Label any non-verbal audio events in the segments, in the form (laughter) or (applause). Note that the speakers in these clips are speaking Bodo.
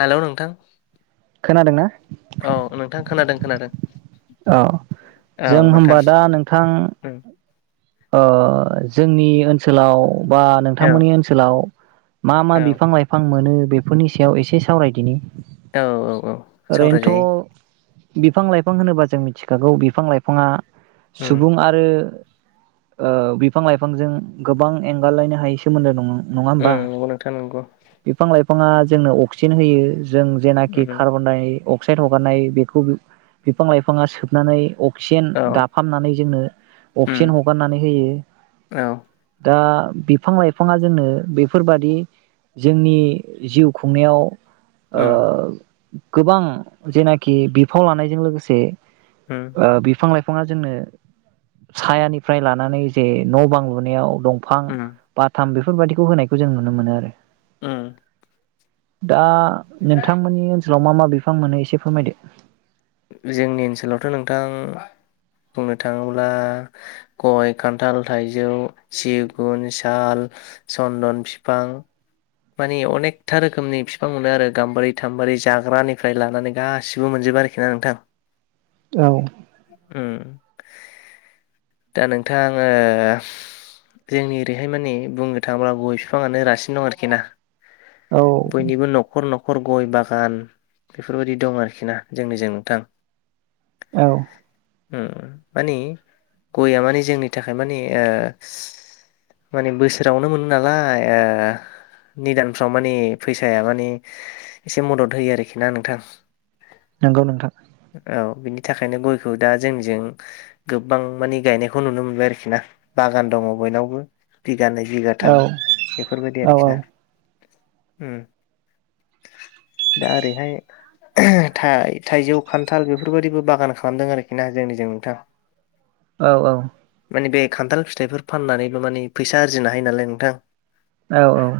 हेल' नोंथां खोनादोंना? औ नोंथां खोनादों खोनादों। औ जों औ नोंथां होनबा दा नोंथां उम ओ जोंनि ओनसोलाव बा औ नोंथांमोननि ओनसोलाव मा मा औ बिफां लाइफां मोनो बेफोरनि सायाव एसे सावराय दिनि औ औ औ सावराय जायो। बिफां लाइफां होनोबा जों मिथिखागौ बिफां लाइफाङा उम सुबुं आरो ओ बिफां लाइफांजों गोबां एंगार लायनो हायै सोमोन्दो दङ। नङा उम नंगौ नोंथां नंगौ। फाङा जोंनो अक्सिजेन होयो जों जेनाखि उम कार्बन डाइ अ अक्साइड हगारनाय बेखौ बि बिफां लाइफाङा सोबनानै अ क्सिजेन औ दाफाम नानै जोंनो उम अक्सिजेन ह गारनानै होयो औ दा बिफां लाइफाङा जोंनो बेफोर बादि जोंनि जिउ खुंनायाव ओ उम गोबां जेनाखि बिफाव लानायजों लोगोसे उम आ बिफां लाइफां बिफाङा जोंनो सायानि फ्राय लानानै जे न' बां लुनायाव दंफां उम बाथाम दो बेफोर बायदिखौ होनायखौ जों नुनो मोनो आरो। ओम। दा नोंथां मोननि ओनसोलाव मा मा बि बिफां मोनो एसे फोरमायदो जोंनि ओनसोलावथ' नोंथां बुंनो थाङोब्ला गय खान्थाल थाइजौ सिगुन साल सन्दन फिफां मानि अनेखथा रोखोमनि बिफां मोनो आरो गाम्बारि थाम्बारि जाग्रानिफ्राय लानानै गासिबो मोनजोबो आरोखि ना नोंथां औ उम दा नोंथां ओ जोंनि ओरैहाय माने बुंनो थाङोब्ला गय फिफाङानो रासिन दं आरोखि खेना औ बयनिबो न'खर न'खर खर गय बागान बेफोरबायदि दं आरोखि ना जोंनिजों नोंथां औ होम माने गया माने जोंनि थाखाय मानि माने बोसोरावनो मोनो नालाय ओ निदानफ्राव माने फैसाया माने एसे मदद होयो आरोखि ना नोंथां नंगौ नोंथां औ बिनि थाखायनो गयखौ दा जोंनिजों गोबां मानो गायनायखौ नुनो मोनबाय आरोखि ना बागान दङ बयनावबो बि गानै औ बिगाथाम बेफोरबायदि औ आरोखि ना उम दा ओरैहाय थाइजौ खान्थाल बेफोरबादिबो बागान खालामदों आरोखि ना जोंनिजों नोंथां औ औ माने बे खान्थाल फिथाइफोर फाननानैबो माने फैसा आरजिनो हायो नालाय नोंथां औ औ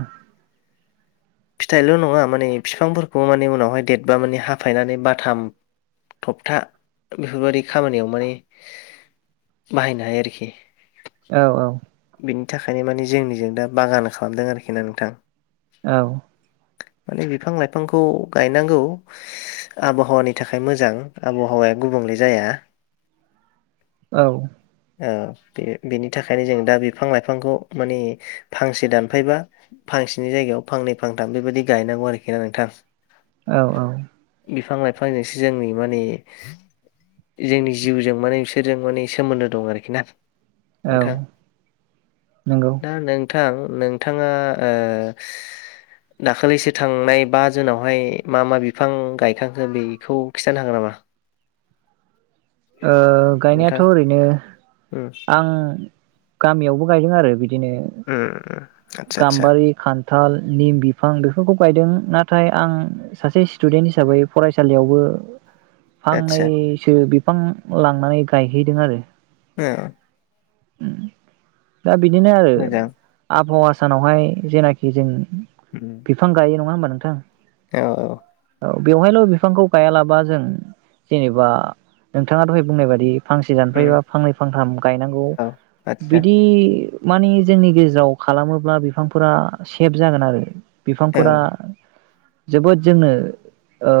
फिथाइल' नङा माने बिफांफोरखौ माने उनावहाय देरबा माने हाफायनानै बाथाम थबथा बेफोरबायदि खामानियाव माने बाहायनो हायो आरोखि औ औ बिनि थाखायनो माने जोंनिजों दा बागान खालामदों आरोखि ना नोंथां औ माने बिफां लाइफांखौ गायनांगौ आबहावानि थाखाय मोजां आबहावाया गुबुंले जाया औ ओ बेनि थाखायनो जों दा बिफां लाइफांखौ माने फांसे दानफायबा फांसेनि जायगायाव फांनै फांथाम बेबायदि गायनांगौ आरोखि ना नोंथां औ औ बिफांजोंसो जोंनि माने जोंनि जिउजों माने बिसोरजों माने सोमोन्दो दं आरोखि ना औ नोंथां नंगौ दा नोंथां नोंथाङा ओ दाखालिसो थांनाय बा जुनावहाय मा मा बिफां गायखांखो बेखौ खिन्थानो हागोन नामा ओ गायनायाथ' नोंथां ओरैनो उम आं गामियावबो गायदों आरो बिदि बिदिनो उम आदसा आदसा गाम्बारि खान्थाल निम बिफां बेफोरखौ गायदों नाथाय आं सासे स्टुडेन्ट हिसाबै फरायसालियावबो आदसा फांनैसो फां लांनानै गायहैदों आरो ए उम दा बिदिनो आरो मोजां आबहावा सानावहाय जेनाखि जों उम बिफां गायो नङा होमबा नों थां औ औ औ बेवहायल' बिफांखौ गायालाबा जों जेनेबा नोंथाङा दहाय बुंनाय बायदि फांसे उम दानफैबा फांनै फांथाम गायनांगौ औ आदसा बिदि मानि जोंनि गेजेराव खालामोब्ला बिफांफोरा सेभ जागोन आरो औ बिफांफोरा जोबोद जोंनो ओ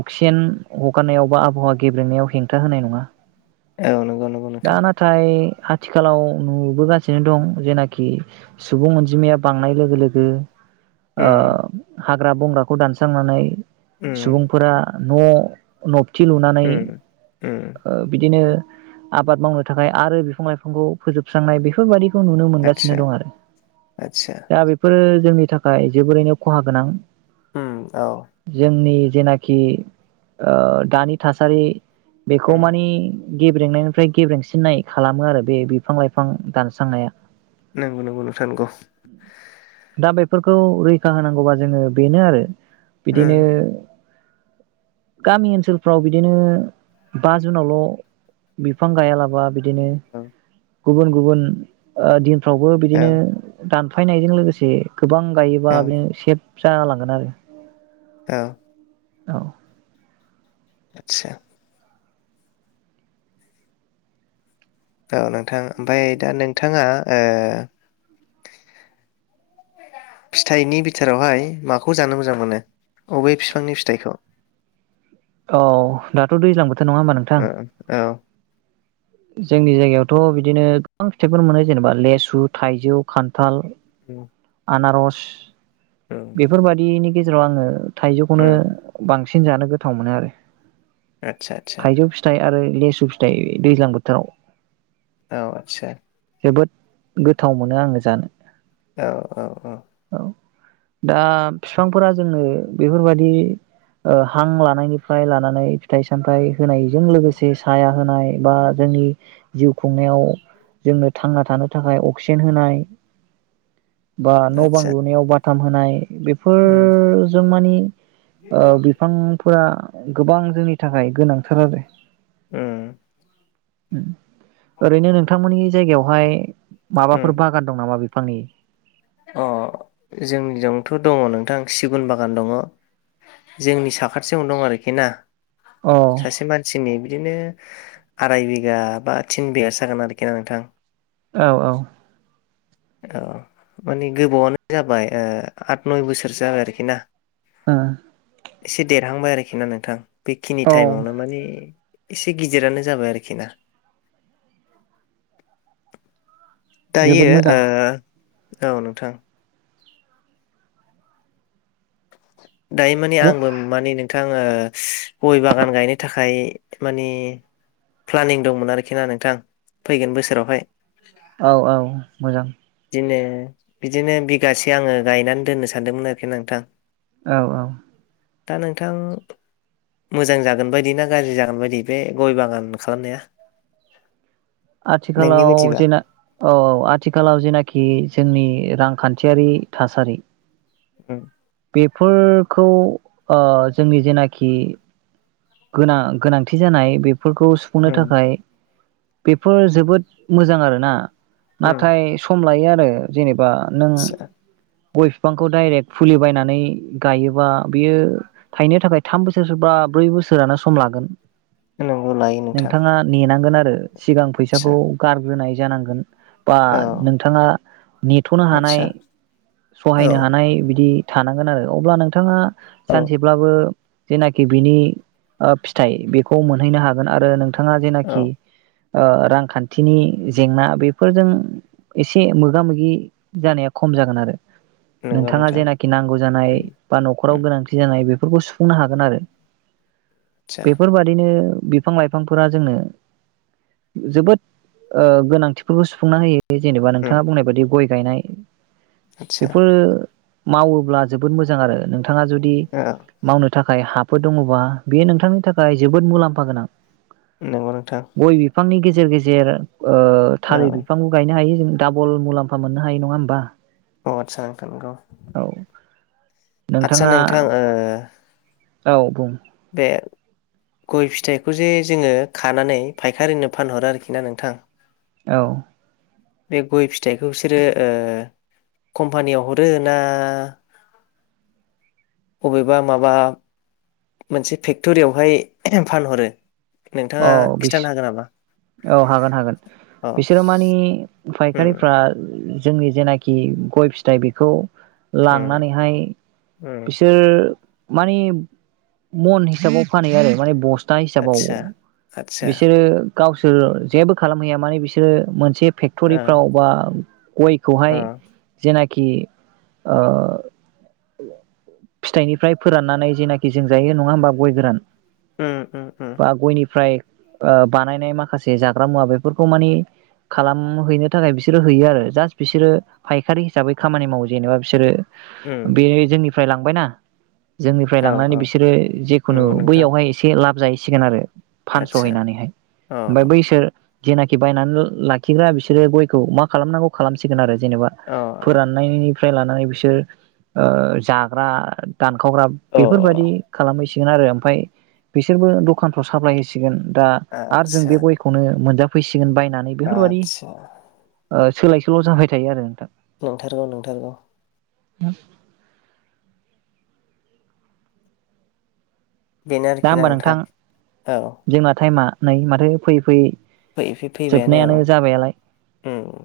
अक्सिजेन हगारनायाव बा आबहावा गेब्लेनायाव हेंथा होनाय नङा औ नंगौ नंगौ नोंथां। दा नाथाय आथिखालाव नुबोगासिनो दं जेनाखि सुबुं अनजिमाया बांनाय लोगो लोगो ओ उम हाग्रा बंग्राखौ दानस्रांनानै उम सुबुंफोरा न' (unintelligible) थि लुनानै उम उम ओ बिदिनो आबाद मावनो थाखाय आरो बि फां लाइफांखौ फोजोबस्रांनाय बेफोरबायदि खौ नुनो मोनगासिनो आतसा दं आरो आतसा दा बेफोरो जोंनि थाखाय जोबोरैनो खहा गोनां उम औ जोंनि जेनाखि ओ दानि थासारि बेखौ उम माने गेब्रेंनायनिफ्राय गेब्रेंसिननाय खालामो आरो बे बिफां लाइफां दानस्रांनाया नंगौ नंगौ नोंथां नंगौ फोरखौ रैखा होनांगौबा जोङो बेनो आरो बिदिनो उम गामि ओनसोलफ्राव बिदिनो बा जुनावल' बिफां गायालाबा बिदिनो औ गुबुन गुबुन ओ दिन फ्रावबो औ बिदिनो दान फायनायजों लोगोसे गोबां गायोबा औ बे सेब जा लांगोन आरो औ औ आतसा औ नोंथां ओमफ्राय दा नोंथाङा ओ फिथाइनि बिथोरावहाय माखौ जानो मोजां मोनो अबे फिफांनि फिथाइखौ औ दाथ' दैज्लां बो उम औ जोंनि जायगायावथ' बिदिनो गोबां फिथाइफोर मोनो जेनेबा लेसु थाइजौ खान्थाल (inaudible) आनारस उम बेफोरबायदिनि गेजेराव आङो थाइजौखौनो उम बां सिन जानो गोथाव मोनो आरो आतसा आतसा थाइजौ फिथाइ आरो (inaudible) (inaudible) औ आदसा जोबोद गोथाव मोनो आङो जानो औ औ औ दा बिफांफोरा जोंनो बेफोरबायदि हां लानायनिफ्राय लानानै फिथाइ सामथाइ होनायजों औ लोगोसे साया होनाय बा जोंनि जिउ खुंनायाव जोंनो थांना थानो थाखाय अक्सिजेन होनाय बा न' बां आतसा लुनायाव बाथ (inaudible) उम बेफोर ज मानि बिफांफोरा गोबां जोंनि थाखाय गोनांथार आरो (inaudible) (inaudible) ओरैनो नोंथांमोननि जायगायाव हाय माबाफोर उम बागान दं नामा बेफोर फांनि अ जोंनिजोंथ' दङ नोंथां सिगुन बागान दङ जोंनि साखाथियावनो दं आरोखि ना औ सासे मानसिनि बिदिनो आराय बिघा बा थिन बिगासो जागोन आरोखि ना नोंथां । औ औ औ माने गोबावनो जाबाय ओ आद नय बोसोर जाबाय आरोखि ना ओ एसे देरहांबाय आरोखि ना नोंथां बेखिनि औ टाइमावनो माने एसे गिदिरानो जाबाय आरोखि ना । दायो जोबोद मोजां ओ औ नोंथां । दायो माने आंबो माने नों नोंथां ओ गय बागान गायनो थाखाय मानि प्लानिं दंमोन आरोखि ना नोंथां फैगोन बोसोरावहाय औ औ मोजां बिदिनो बिदिनो बिगासे आङो गायनानै दोननो सानदोंमोन आरोखि नोंथां । औ औ दा नोंथां मोजां जागोन बायदि ना गाज्रि जागोन बायदि बे गय बागान खालामनाया? नोंनि आथिखालाव बायदिबा जेना औ औ आथिखालाव जेना खि जोंनि रांखान्थियारि थासारि ओम बेफोरखौ ओ जोंनि जेनाखि गोनां गोनांथि जानाय बे फोरखौ सुफुंनो उम थाखाय बेफोर जोबोद मोजां आरोना । उम नाथाय सम लायो आ (unintelligible) जेनेबा नों आदसा गय फिफांखौ डाइरेक फुलि बायनानै गायोबा बियो थायनो थाखाय थाम बोसोर बा ब्रै बोसोरानो सम लागोन । नंगौ लायो नोंथां नोंथाङा नेनांगोन आरो ओ सिगां फैसाखौ आदसा गारग्रोनाय जानांगोन बा औ नोंथाङा नेथ'नो हानाय आदसा औ सहायनो हानाय बि दि थानांगोन आरो अब्ला नोंथाङा औ सानसेब्लाबो जेनाखि बिनि ओ फिथाइ बेखौ मोनहैनो हागोन आरो नोंथां ङा औ जेनाखि ओ रांखान्थिनि जेंना बेफोरजों एसे मोगा मोगि जानाया खम जागोन आरो नंगौ नोंथाङा नोंथां जेनाखि नांगौ जानाय उम बा न'खराव उम गोनांथि जानाय नाय बेफोरखौ सुफुंनो हागोन आरो आदसा बेफोरबादिनो बिफां लाइफांफोरा जोंनो जोबोद ओ गोनांथिखोबो सुफुंना होयो बे जेनेबा उम नोंथाङा बुंनाय बायदि गय गायनाय आदसा बेफोरो मावोब्ला जोबोद मोजां आरो नोंथा थाङा जुदि औ मावनो थाखाय हाब फोर दङबा बेयो नोंथांनि थाखाय जोबोद मुलाम्फा गोनां नंगौ नोंथां। गय बिफांनि गेजेर गेजेर ओ औ थालिर बिफांबो गायनो हायो जों। डाबल मुलाम्फा मोननो हायो नङा होमबा? अ आदसा नोंथां नंगौ। औ। आदसा नोंथाङा नोंथां ओ औ बुं बे गय फिथाइखौ जे जोङो खानानै फाइखारिनो फानहरो आरोखि ना नोंथां। औ। बे गय फिथाइखौ बिसोरो ओ कम्पानियाव हरो ना बबेबा माबा मोनसे फेक्टरियावहाय फानहरो? नोंथाङा औ बिस खिथानो हागोन नामा? औ हागोन। हागोन औ बिसोरो मानि उम फायखारिफोरा जोंनि जेनाखि गय फिथाइ बेखौ उम लांनानैहाय उम बिसोर माने मन हिसाबाव फान हैयो आरो माने बस्था था हिसाबाव आतसा आतसा बिसोरो गावसोर जेबो खालामहैया माने बिसोरो मोनसे ओ फेक्ट'रिफ्राव बा ओ गयखौहाय जेना कि ओ फिथाइनिफ्राय फोराननानै जेनाखि जों जायो नङा होमबा गय गोरान उम उम उम बा गयनि फ्राय ओ बानायनाय माखासे जाग्रा मुवा बेफोरखौ मानि खालामहैनो थाखाय बिसोरो हैयो आरो जास्ट बिसोरो फायखारि हिसाबै खामानि मावो जेनेबा बिसोरो बे उम जोंनि फ्रायलांबाय ना। जोंनिफ्राय औ लांनानै औ बिसोरो जेखुनु नंगौ नोंथां बैयावहाय एसे लाब जायोसै सिगोन आरो। फानस' आदसा हैैनानैहाय औ ओमफफ्राय औ बैसोर जेनाखि बायनानै लाखिग्रा बिसोरो गयखौ मा खालामनांगौ खालामसिगोन आरो। जेनेबा औ फोराननायनि फ्राय लानानै बिसोर ओ जाग्रा दानखावग्रा अ बेफोरबायदि खालामैस सिखोन आरो ओमफाय बिसोरबो दखानफ्राव साफ्लाइ सिगोन दा आरो जों आदसा बे गयखौनो मोनजा सिखोन बायनानै बेफोरबायदि आदसा ओ सोलायसोल' जाबाय थायो आरो नोंथां नंथारगौ नंथारगौ (unintelligible) बेनो दा आरोखि ना होमबा नोंथां औ जोंना टाइमा नै माथो फैयै फैयै फै फै फैबायानो औ जोबनायानो जाबायालाय ओम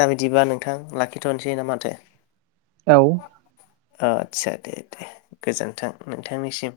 दा बिदिबा नोंथां लाखिथ'नोसै ना माथो औ आदसा दे दे गोजोन्थों नोंथांनिसिम